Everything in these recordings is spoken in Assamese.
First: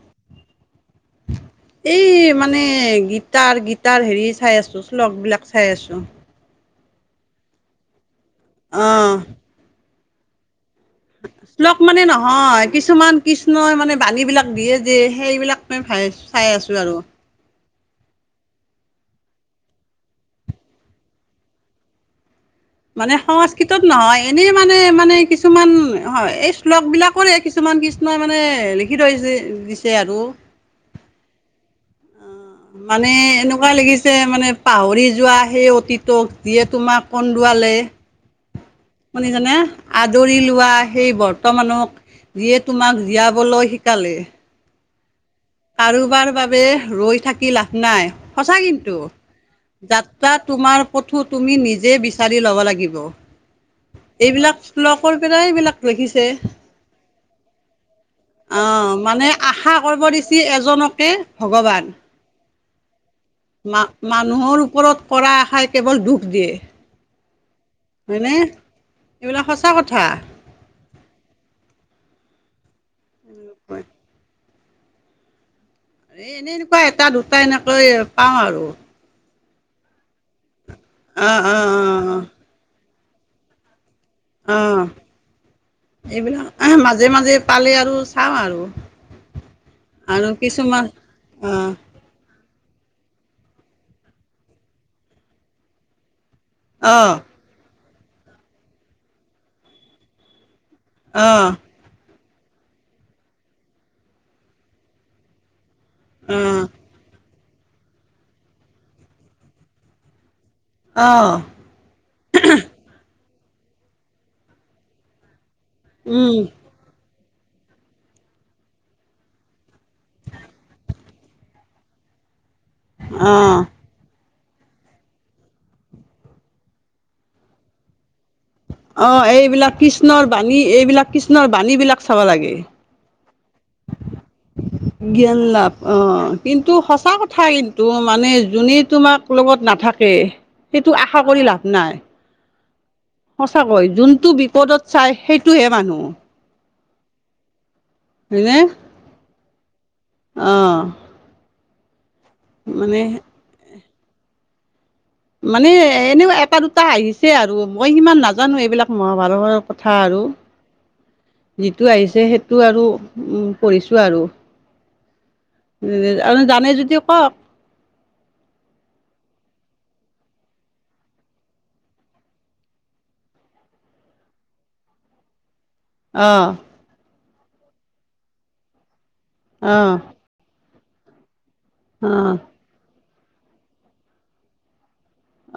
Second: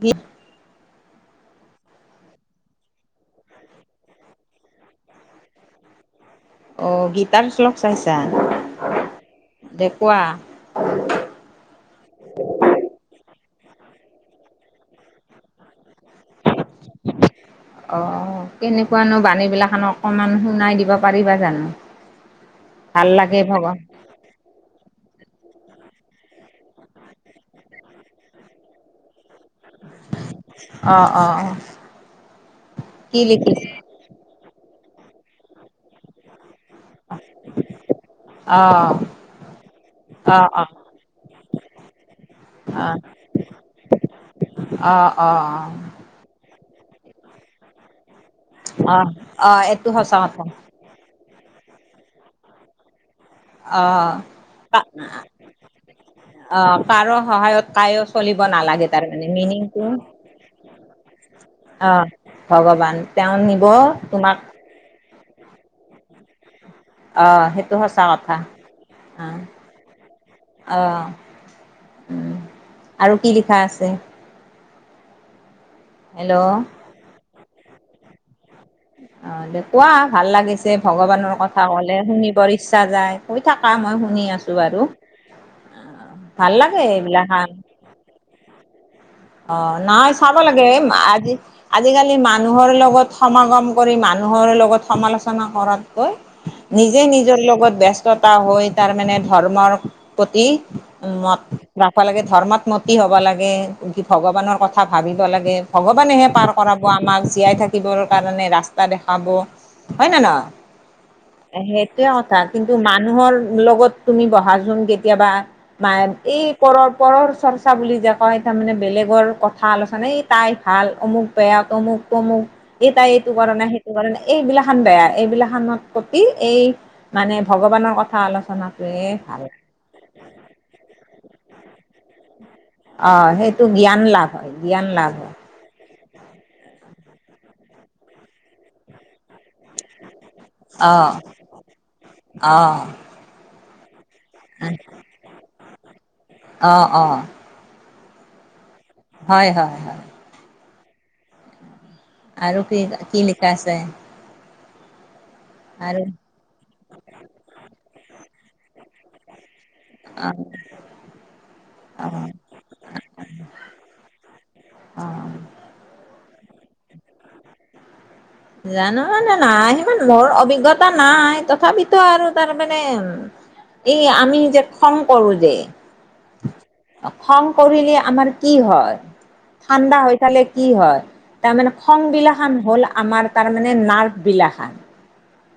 বি [unintelligible] [unintelligible] এই মানে গিটাৰ, গিটাৰ হেৰি চাই আছোঁ, শ্ল'গ, বিলাক চাই আছোঁ। অ', গীটাৰ শ্লগ চাইছা। অ'। তে কোৱা? শ্লোক মানে নহয়, কিছুমান কৃষ্ণই মানে বাণী বিলাক দিয়ে যে সেইবিলাক। মই ভাই চাই আছোঁ আৰু। অ', কেনেকুৱানো বানীবিলাকনো অকমান শুনাই দিব পাৰিবা জানো? ভাল মানে লাগে ভগৱান সংস্কৃতত নহয়। এনেই মানে, মানে কিছুমান হয় এই শ্লোকবিলাকৰে কিছুমান কৃষ্ণই মানে লিখি থৈ দিছে আৰু। অ', অ', অ'। মানে কি লিখিছে এনেকুৱা লাগিছে মানে পাহৰি যোৱা সেই অতীতক যিয়ে তোমাক কন্দোৱালে। অ' শুনিছানে আদৰি অ' অ' লোৱা সেই বৰ্তমানক যিয়ে তোমাক জীয়াবলৈ শিকালে। অ', অ', অ'। কাৰোবাৰ বাবে ৰৈ থাকি লাভ নাই। সঁচা কিন্তু অ' অ' এইটো সঁচা যাত্ৰা কথা তোমাৰ পথো তুমি নিজে বিচাৰি ল'ব লাগিব। অ' এইবিলাক শ্লোক পৰাই এইবিলাক লিখিছে। কাৰৰ সহায়ত তাই চলিব নালাগে অ' তাৰ মানে আশা মিনিংটো কৰিব দিছি এজনকে ভগৱান। অ'। ভগৱান তেওঁ নিব মা তোমাক মানুহৰ ওপৰত কৰা আশাই কেৱল দুখ দিয়ে। অ', সেইটো সঁচা হয়নে? কথা এইবিলাক অ'। সঁচা কথা। অ', আৰু কি লিখা আছে? এ, হেল্ল' এনে এনেকুৱা অ' এটা দুটা এনেকৈ পাওঁ আৰু। অ', দে কোৱা ভাল লাগিছে ভগৱানৰ অ' কথা অ' কলে অ' অ' শুনিবৰ ইচ্ছা যায়। কৈ থাকা মই শুনি আছোঁ অ' বাৰু এইবিলাক ভাল লাগে মাজে মাজে এইবিলাক পালে আৰু চাওঁ আৰু। অ', নহয় আৰু চাব লাগে কিছুমান অ' আজি-আজিকালি মানুহৰ লগত সমাগম কৰি মানুহৰ লগত সমালোচনা কৰাতকৈ। নিজে অ', নিজৰ লগত ব্যস্ততা হৈ তাৰ মানে ধৰ্মৰ প্ৰতি অ', মত ৰাখাব লাগে ধৰ্মত মতি হ'ব লাগে, কি ভগৱানৰ কথা ভাবিব লাগে। ভগৱানেহে পাৰ অ', কৰাব আমাক জীয়াই থাকিবৰ কাৰণে ৰাস্তা দেখাব হয় না নহয়। অ', সেইটোয়ে কথা, কিন্তু মানুহৰ লগত তুমি বহাচোন কেতিয়াবা। মায় এই উম, পৰৰ, পৰৰ চৰ্চা বুলি যে কয়। তাৰমানে বেলেগৰ কথা আলোচনা এই তাই ভাল অমুক বেয়া তমুক, তমুক। এই তাই এইটো কৰা অ', নাই, সেইটো কৰা নে এইবিলা খান বেয়া এইবিলা খানত কতি এই মানে ভগৱানৰ কথা আলোচনাত অ', এইবিলাক কৃষ্ণৰ বাণী এইবিলাক কৃষ্ণৰ বাণীবিলাক চাব লাগে। অ', সেইটো জ্ঞান লাভ হয় জ্ঞান লাভ হয়। জ্ঞান অ', কিন্তু সঁচা কথা কিন্তু মানে জোনে তোমাক লগত নাথাকে। সেইটো অ আশা কৰি লাভ নাই। অ'। সঁচাকৈ যোনটো বিপদত চাই সেইটোহে মানুহ। অ', অ'। হয় নে? হয়, হয়। হয় আৰু কি, মানে কি লিখা আছে? মানে আৰু এনেও এটা দুটা আহিছে আৰু মই সিমান নাজানো এইবিলাক মহাভাৰতৰ কথা আৰু অ যিটো আহিছে সেই অ সেইটো আৰু পঢ়িছোঁ আৰু অ জানে যদি কওক? জানো মানে নাই সিমান মোৰ অভিজ্ঞতা নাই, তথাপিতো আৰু তাৰ মানে এই আমি যে খং কৰো যে, অ', খং কৰিলে আমাৰ কি হয়, অঁ ঠাণ্ডা হৈ থালে কি হয়? তাৰমানে খং অঁ বিলাখান হ'ল আমাৰ তাৰ মানে নাৰ্ভ বিলাখান।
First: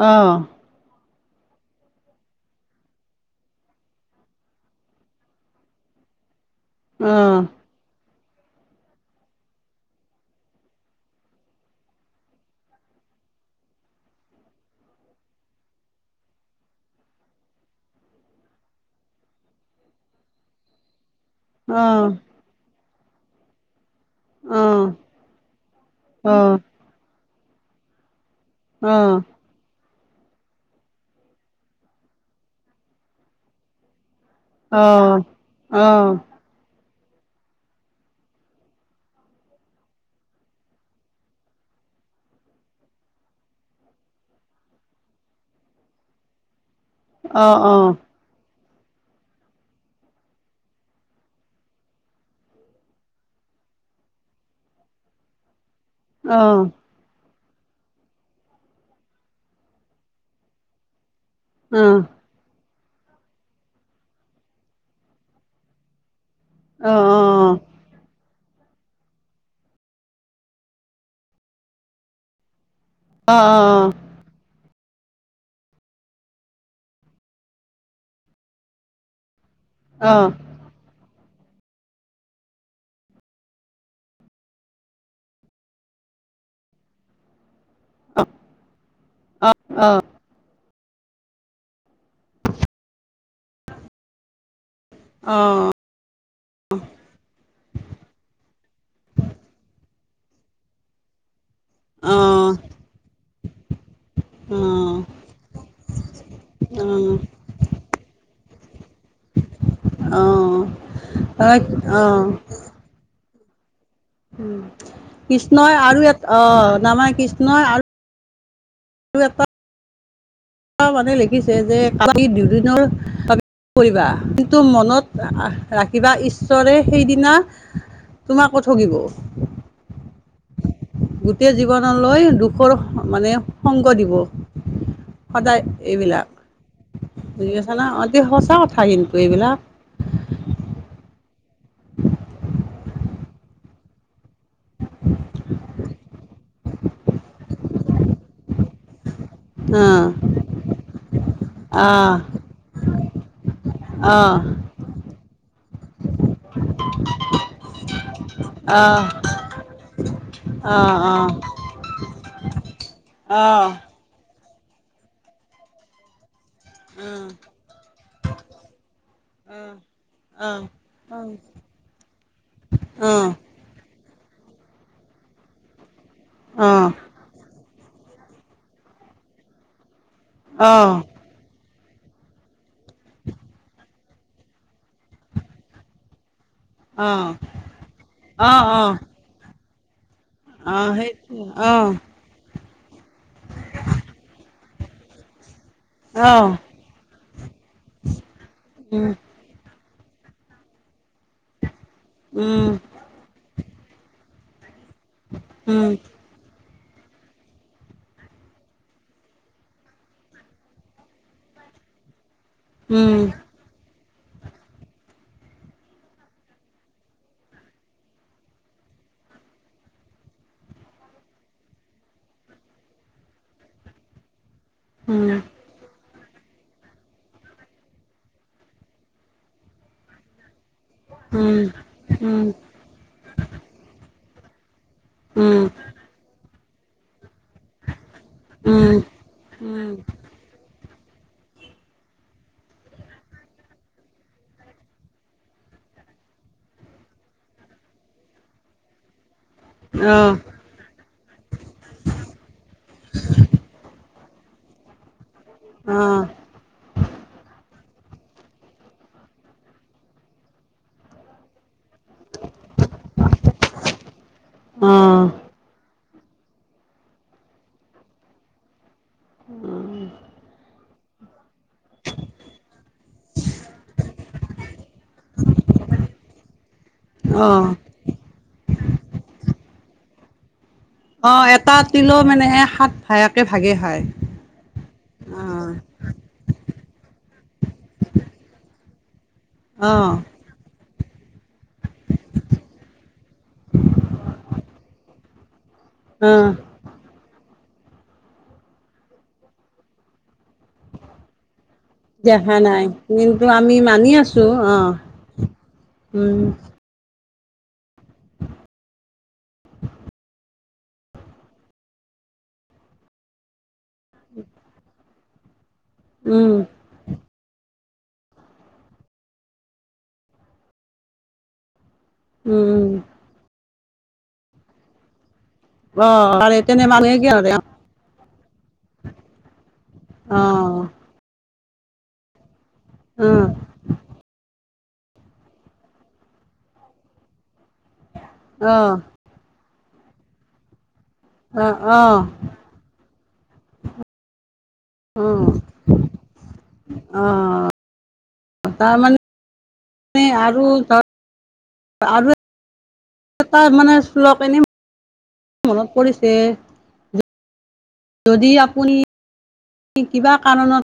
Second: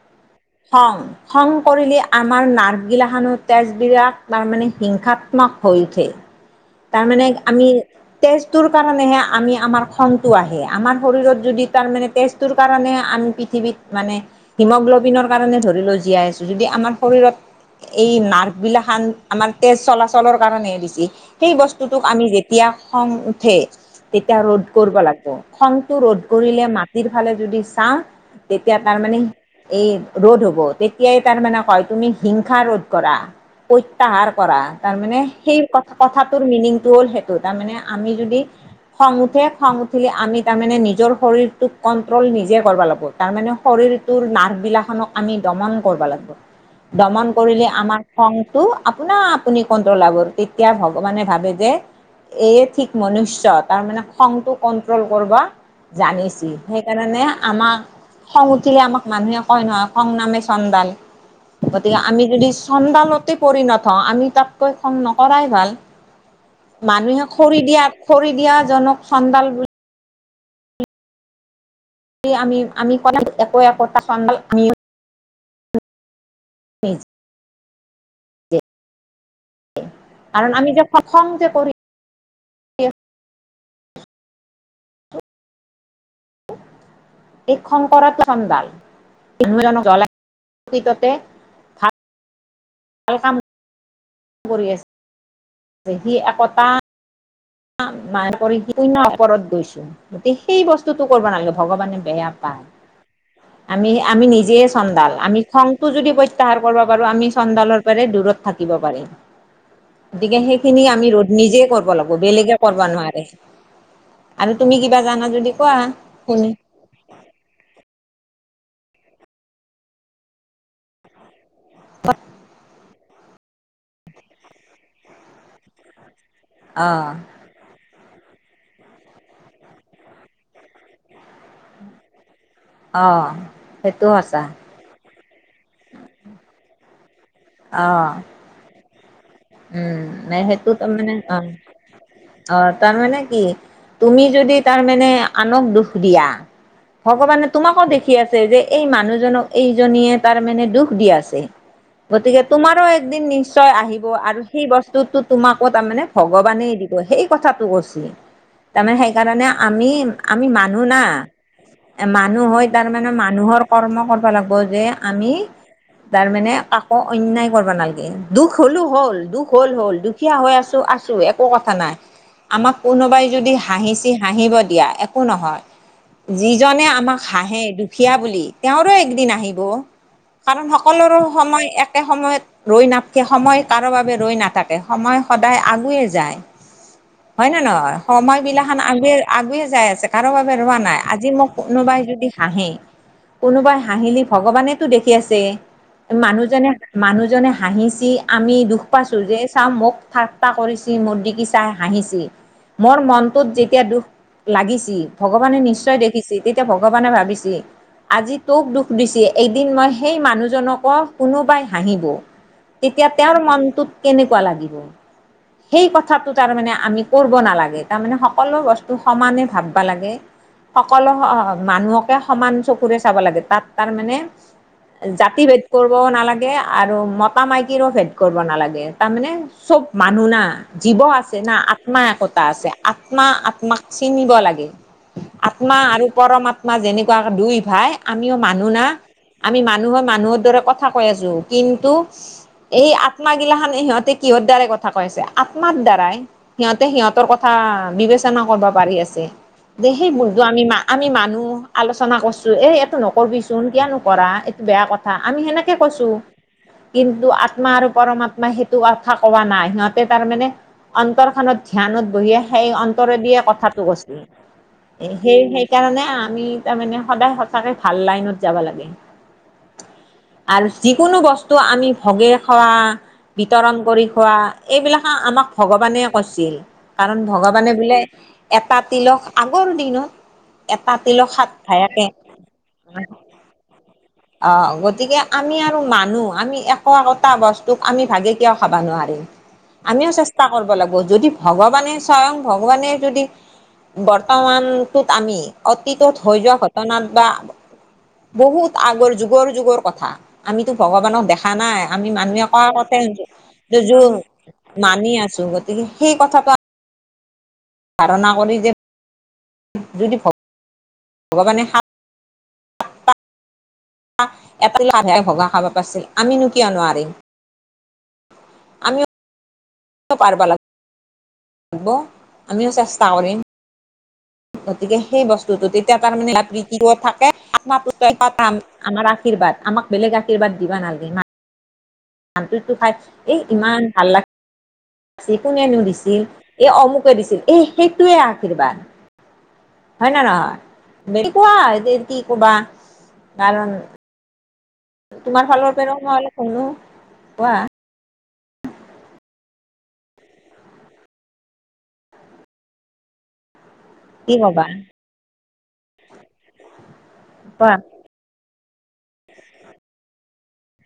অ', খং খং কৰিলে আমাৰ নাৰ্ভগিলা খানো তেজ বিলাগ তাৰমানে হিংসাত্মক হৈ উঠে। অ [inaudible] তাৰ মানে আমি, তেজ টো কাৰণে আমি আমাৰ খন আহে, আমাৰ শৰীৰত যদি তাৰে তেজ তোৰ কাৰণে আমি পৃথিৱীত মানে হিমগ্ল'বিনৰ কাৰণে ধৰি লও জীয়াই আছো। যদি আমাৰ শৰীৰত এই নাৰ্ভ বিলাকখান আমাৰ তেজ চলাচলৰ কাৰণে বেছি। সেই বস্তুটোক অঁ আমি যেতিয়া খং উঠে। তেতিয়া ৰ'দ অঁ কৰিব লাগিব খংটো ৰ'দ অঁ কৰিলে মাটিৰ ফালে যদি চাও। তেতিয়া অঁ অঁ তাৰমানে এই ৰোধ হ'ব, তেতিয়াই তাৰ মানে হয় তুমি হিংসা ৰোধ কৰা। প্ৰত্যাহাৰ কৰা, অঁ তাৰ অঁ মানে সেই অঁ অঁ অঁ কথাত মিনিংটো হ'ল সেইটো, তাৰ মানে আমি যদি খং উঠে খং উঠিলে আমি তাৰমানে নিজৰ শৰীৰটোক কণ্ট্ৰল নিজে কৰিব লাগিব তাৰমানে শৰীৰটোৰ নাৰ্ভবিলাকখনক আমি দমন কৰিব লাগবো। উম [inaudible] দমন কৰিলে আমাৰ খঙটো আপোনা আপুনি কন্ট্ৰল হব। তেতিয়া ভগৱানে ভাবে যে, এয়ে ঠিক মনুষ্য তাৰ মানে খংটো কন্ট্ৰোল কৰিব জানিছিল। সেইকাৰণে আমাক খং উঠিলে আমাক মানুহে কয় নহয়, খং নামে চন্দাল। গতিকে আমি যদি চংডালতে পৰি নথওঁ আমি তাতকৈ খঙ নকৰাই ভাল। অঁ অঁ অঁ অঁ অঁ মানুহে অঁ খৰি দিয়া খৰি দিয়া জনক চণ্ডাল বুলি আমি-আমি কলে একো অঁ একোটা চংদাল আমি উম, অ', কাৰণ আমি যে খঙ যে কৰিম এই খং কৰাটো চন্দাল জল আৰু কাম কৰি আছে। অ', যে সি আকৌ টা মই ওপৰত গৈছো গতিকে সেই বস্তুতটো কৰিব নালাগে। ভগৱানে বেয়া পায়। উম [inaudible] আমি আমি নিজে চন্দাল আমি খংটো যদি প্ৰত্যাহাৰ কৰিব পাৰোঁ, আমি চন্দালৰ পৰা দূৰত থাকিব পাৰিম। উম [inaudible] গতিকে সেইখিনি আমি ৰোধ নিজে কৰিব অঁ লাগিবো। বেলেগে কৰিব নোৱাৰে। আৰু তুমি কিবা জানা যদি কোৱা কৃষ্ণই আৰু এ অ, শুনি তাৰমানে কৃষ্ণই আৰু আৰু এটা মানে লিখিছে যে কালি দুদিনৰ কৰিবা কিন্তু মনত ৰাখিবা ঈশ্বৰে অ সেইদিনা, তোমাকো ঠগিব, গোটেই জীৱনলৈ দুখ মানে সংগ সেইটোও দিব আঁছা। সদায় এইবিলাক, বুজি পাইছা না অ অতি সঁচা কথা কিন্তু এইবিলাক। উম, নে সেইটো তাৰমানে অ' অ', তাৰ মানে কি, তুমি যদি তাৰ মানে আনক দুখ দিয়া ভগৱানে তোমাকো দেখি আছে, যে এই মানুহজনক অঁ এইজনীয়ে তাৰ মানে দুখ দি আছে, অঁ গতিকে তোমাৰো একদিন নিশ্চয় আহি আৰু সেই বস্তুতটো তোমাকো তাৰমানে ভগৱানেই দিব, সেই কথাটো কৈছি। তাৰমানে অঁ সেইকাৰণে আমি, আমি মানুহ না অঁ এ মানুহ হয় তাৰমানে অঁ অঁ মানুহৰ অঁ কৰ্ম লাগিব যে আমি তাৰ মানে কাকো অন্যায় কৰবা নালগে, দুখ হলো হ'ল দুখ হ'ল হ'ল দুখীয়া অঁ অঁ অঁ হৈ আছো, আছো একো কথা নাই। আমাক কোনোবাই অঁ যদি হাঁহিচে হাঁহিব দিয়া, একো নহয় যিজনে আমাক হাঁহে দুখীয়া বুলি তেওঁৰো একদিন আহিব, কাৰণ অঁ অঁ সকলোৰো সময় এক একে সময়ত ৰৈ নাথকে সময় কাৰো বাবে ৰৈ নাথাকে, সময় সদায় আগুৱে যায়। হয় নে নহয়, সময় অঁ বিলাখান অঁ আগুৱে আগুৱে যাই আছে। কাৰো বাবে ৰোৱা অঁ নাই, আজি সেইটো মোক অঁ কোনোবাই যদি হাঁহি কোনোবাই হাঁহিলি ভগৱান ভগৱানেতো দেখি আছে, অঁ মানুহজনে মানুহজনে হাঁহিচি আমি দুখ উম পাইছো। যে চাঁ মোক ঠাট্টা কৰিছি, মোৰ ডিকি চাই হাঁহিছি উম মোৰ মনটোত যেতিয়া দুখ লাগিছি ভগৱানে উম নিশ্চয় দেখিছি, তেতিয়া ভগৱানে ভাবিছি আজি তোক দুখ দিছি, এদিন মই সেই মানুহজনকো কোনোবাই হাঁহিবো। তেতিয়া উম তেওঁৰ মনটোত কেনেকুৱা লাগিব। [inaudible] সেই কথাটো তাৰ মানে আমি কৰব নালাগে, তাৰমানে সকলো বস্তু সমানে ভাববা লাগে। সকলো মানুহকে সমান চকুৰে চাব লাগে, তাত তাৰ মানে উম জাতি ভেদ কৰবও নালাগে, আৰু ম মতা-মাইকীৰো ভেদ কৰিব নালাগে, তাৰমানে চব মানুহ না জীৱ আ আছে না, উম, আত্মাএকোতা উম, আছে। আত্মা-আত্মাক চিনিব লাগে, উম, আত্মা আৰু পৰমাত্ম মা যেনেকুৱাকে দুই ভাই, আমিও মানুহ না উম, আমি উম, মানুহৰ মানুহৰ দৰে কথা কৈ আছো। কিন্তু এই আত্মাগিলাখানে সিহঁতে কিহৰ দ্বাৰাই কথা কৈছে, আত্মাৰ দ্বাৰাই। সিহঁতে সিহঁতৰ কথা বিবেচনা কৰব পাৰি আছে, যে সেই অ', ভুলতো আমি মা আমি মানুহ আলোচনা কৰছোঁ, এই এইটো নকৰিবিচোন কিয়নো কৰা এইটো বেয়া কথা আমি সেনাকে কৈছোঁ। অ', কিন্তু আত্মা আৰু পৰমাত্মাই সেইটো কথা কোৱা নাই, সিহঁতে তাৰমানে অন্তৰ খন ধ্যানত বহিয়ে সেই অন্তৰে দিয়ে কথাটো কৈছিল, অ', সেই সেইকাৰণে আমি তাৰ মানে সদায় সঁচাকে ভাল লাইনত যাব লাগে, আৰু যিকোনো বস্তু টো আমি ভগে খোৱা বিতৰণ কৰি খোৱা, এইবিলাকে আমাক ভগৱানে কৈৰছিল। কাৰণ অ', ভগৱানে বোলে, এটা তিলস আগৰ দিনত এটা তিলক অ', সাত এটা ভায়াকে তিলও মানে সাত ভায়াকে ভাগে খায়। অ', গতিকে আমি অ', আৰু মানুহ, আমি একো একোটা বস্তুক আমি ভাগে কিয় খাব নোৱাৰিম। অ', আমিও চেষ্টা কৰব লাগব, যদি ভগৱানে স্বয়ং ভগৱানে যদি বৰ্তমানটোত আমি অতীতত হৈ অ', যোৱা ঘটনাত বা বহুত আগৰ যুগৰ যুগৰ কথা, আমিতো ভগৱানক দেখা দেখা নাই, আমি মানুহে দেখা কয়া নাই কথা কিন্তু আমি মানি আছোঁ [unintelligible] অ', মানি আছো, গতিকে সেই উম, কথাটো ধাৰণা কৰি যে যদি ভগ-ভগৱানে এটা [unintelligible] ভগা খাব পাৰছিল, উম, আমিনো কিয় নোৱাৰিম। আমি পাৰ লাগ ব আমিও উম, চেষ্টা কৰিম। গতিকে সেই বস্তুতো তেতিয়া তাৰ অ', মানে তাৰে তেনে [unintelligible] মানুহে থাকে কিয় ধৰে [unintelligible] [unintelligible] আমাৰ আশীৰ্বাদ আমাক বেলেগ আশীৰ্বাদ অ', দিবা নালাগে। ধানটোটো খাই এই উম, ইমান ভাল লা কোনেনো দিছিল, এ অমুকে দিছিল, এসেইটোৱে আশীৰ্বাদ। অ', হয় নে নহয়, বে কোৱা অ', এতি কি অ', কবা কাৰণ তোমাৰ অ', ফালৰ পৰাও মই অলপ শুনো কোৱা। তাৰমানে আৰু ধ আৰু এ তাই মানে কি শ্লোক এনে কবা? মনত পৰিছে। কোৱা। যদি আপুনি কিবা কাৰণত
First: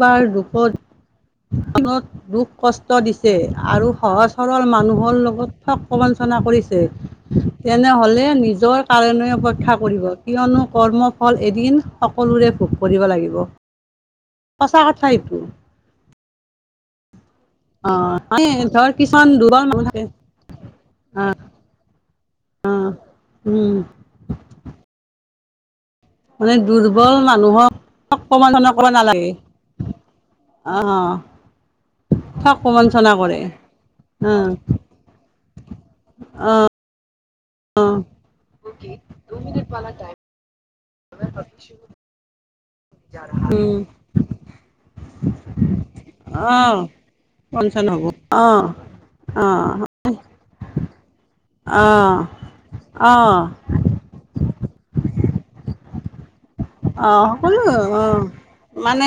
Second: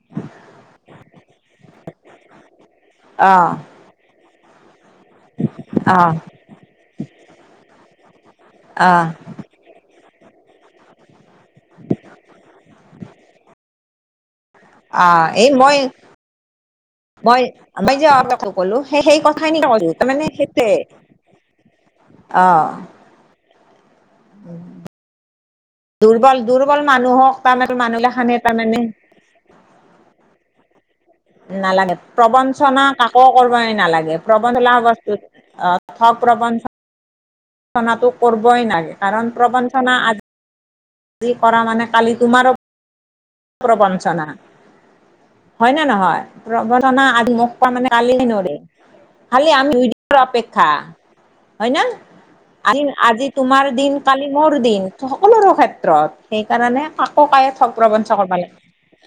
কাৰোবাৰ দুখত মনত দুখ কষ্ট দিছে অ', আৰু সহজ সৰল মানুহৰ লগত ঠগ অ', প্ৰৱঞ্চনা কৰিছে, তেনেহলে যৰ অ', কাৰণে অপেক্ষা কৰিব, কিয়নো কৰ্ম এদিন সকলোৰে ভোগ কৰিব লাগিব। সঁচা কথা আহ এইটো এই মই, মই অ [unintelligible] মানে ক'লো ধৰ সেই কিছুমান কথা খিনি দুৰ্বল এ মানুহ কলো থাকে তাৰমানে সেইটোয়ে। অ অ, উম, উম, মানে দুৰ্বল তাৰমানে মানুহক ঠগ মানুহগিলাখানে প্ৰৱঞ্চনা তাৰমানে কৰিব নালাগে। অ, নালাগে, ঠগ প্ৰৱঞ্চনা প্ৰবঞ্চনা কাকো কৰে কৰিবই নালাগে, অ প্ৰৱঞ্চনা বস্তুত অ' থগ প্ৰৱঞ্চ, নাটো কৰিবই নালাগে কাৰণ প্ৰৱঞ্চনা আজি যি কৰা মানে, কালি তোমাৰো উম, প্ৰবঞ্চনা হয় নে নহয়, প্ৰৱঞ্চনা আজি [unintelligible] মানে প্ৰবঞ্চনা হ'ব কালি অ নৰে খালি অ আমি [unintelligible] অপেক্ষা। হয় ন? অ আ আজি অ', তোমাৰ দিন। কালি মোৰ দিন। সকলোৰে ক্ষেত্ৰত, সেইকাৰণে কাকো অ', কায়ে ঠগ সকলো প্ৰৱঞ্চ অ'। কৰিব নালগে। মানে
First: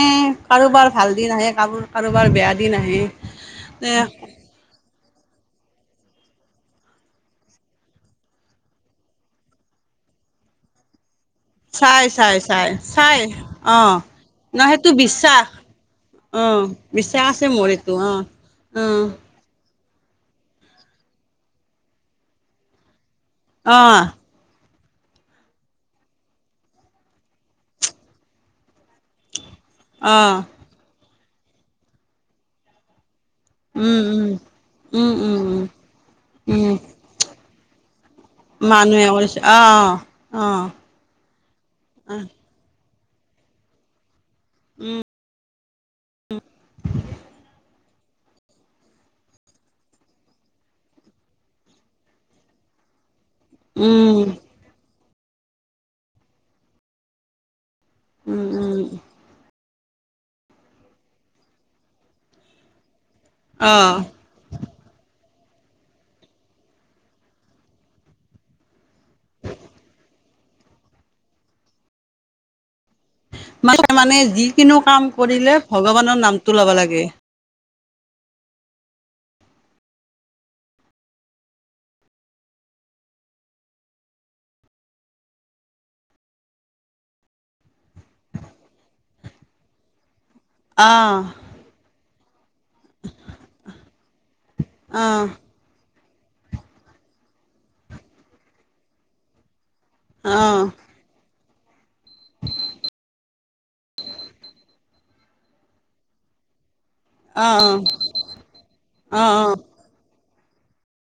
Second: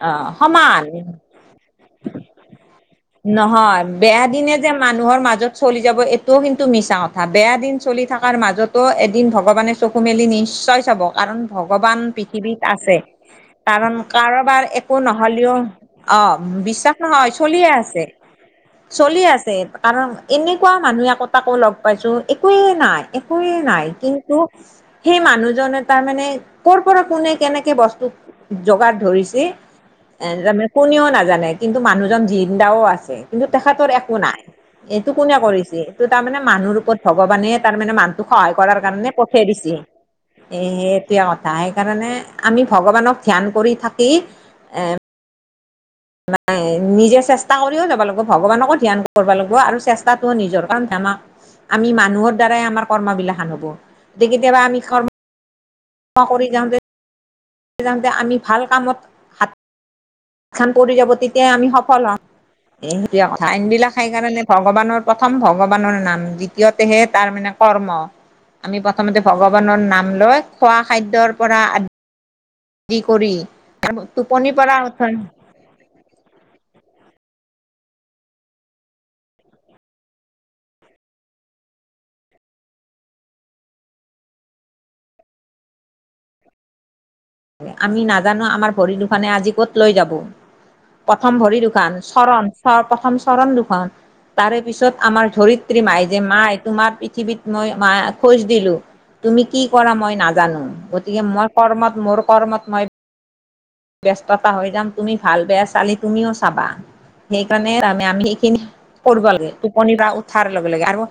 কাৰোবাৰ ভাল দিন আহে, কাৰো কাৰোবাৰ বেয়া দিন আহে। নহয়, এ বেয়া দিনে যে মানুহৰ মাজত চলি যাব এইটোও কিন্তু মিছা কথা, বেয়া দিন চলি থকাৰ মাজত তো এদিন ভগৱানে চকু মেলি নিশ্চয় চাব কাৰণ ভগৱান চাই চাই পৃথিৱীত চাই আছে, চাই কাৰণ অ'। ন কাৰোবাৰ সেইটো একো বিশ্বাস নহলেওঁ অ' বিশ্বাস নহয়, আছে মোৰ চলিয়ে এইটো আছে, অ', অ'। চলি আছে। কাৰণ এনেকুৱা মানুহ একোটাকো লগ পাইছো, একোৱে নাই একোৱে নাই, অ', কিন্তু সেই মানুহজনে তাৰ মানে ক'ৰ পৰা কোনে কেনেকে বস্তু যোগাৰ ধৰিছে, এ অ', তাৰ কোনেও নাজানে কিন্তু মানুহজন জিন্দাও আছে। কিন্তু তেখেতৰ উম, একো উম। নাই। এইটো উম, কোনে উম, উম, কৰিছে, এইটো তাৰ মানে উম, মানুহ ওপৰত ভগৱানে তাৰমানে মানুহক সহায় কৰাৰ কাৰণে পঠিয়াই অ, দিছে অ', অ' এ, এইটোৱে কথা, সেইকাৰণে আমি ভগৱানক ধ্যান কৰি থাকি এ, উম, নাই, নিজে চেষ্টা কৰি কৰিও যাব লাগিব, ভগৱানকো ধ্যান কৰিব লাগিব আৰু চেষ্টাতটো নিজৰ কাৰণ আমাক আমি মানুহৰ দ্বাৰাই আমাৰ কৰ্ম বিলাখন হ'ব, উম, গতি কেতিয়াবা আমি কৰ্ম কৰি যাওঁতে, যাওঁতে আমি উম, ভাল উম, কামত খান পৰি যাব, তেতিয়াই আমি সফল হম, এই আইন বিলাক অ'। সেইকাৰণে ভগৱানৰ প্ৰথম ভগৱানৰ নাম, দ্বিতীয়তেহে তাৰ মানে কৰ্ম। আমি প্ৰথমতে ভগৱানৰ নাম লৈ, খোৱা খাদ্যৰ পৰা দি কৰি মানে টোপনিৰ পৰা যিকোনো উঠা কাম কৰিলে ভগৱানৰ নামটো ল'ব লাগে। আমি নাজানো আমাৰ ভৰি দুখানে আজি ক'ত লৈ যাব, অ'। প্ৰথম ভৰি দুখান। চৰণ [unintelligible] প্ৰথম চৰণ দুখন, তাৰে পিছত অ', আমাৰ ধৰিত ধৰিত্ৰী মাই যে মা, তোমাৰ পৃথিৱীত মই মা খোজ দিলো। তুমি কি কৰা মই অ', নাজানো, অ', গতিকে মই কৰ্মত মোৰ কৰ্মত মই ব্যস্ততা হৈ যাম। তুমি ভাল বেয়া চালি তুমিও চাবা, সেইকাৰণে অ', [unintelligible] আমি সেইখিনি কৰব অ', লাগে। অ'। [unintelligible] উঠাৰ লগে লগে, আৰু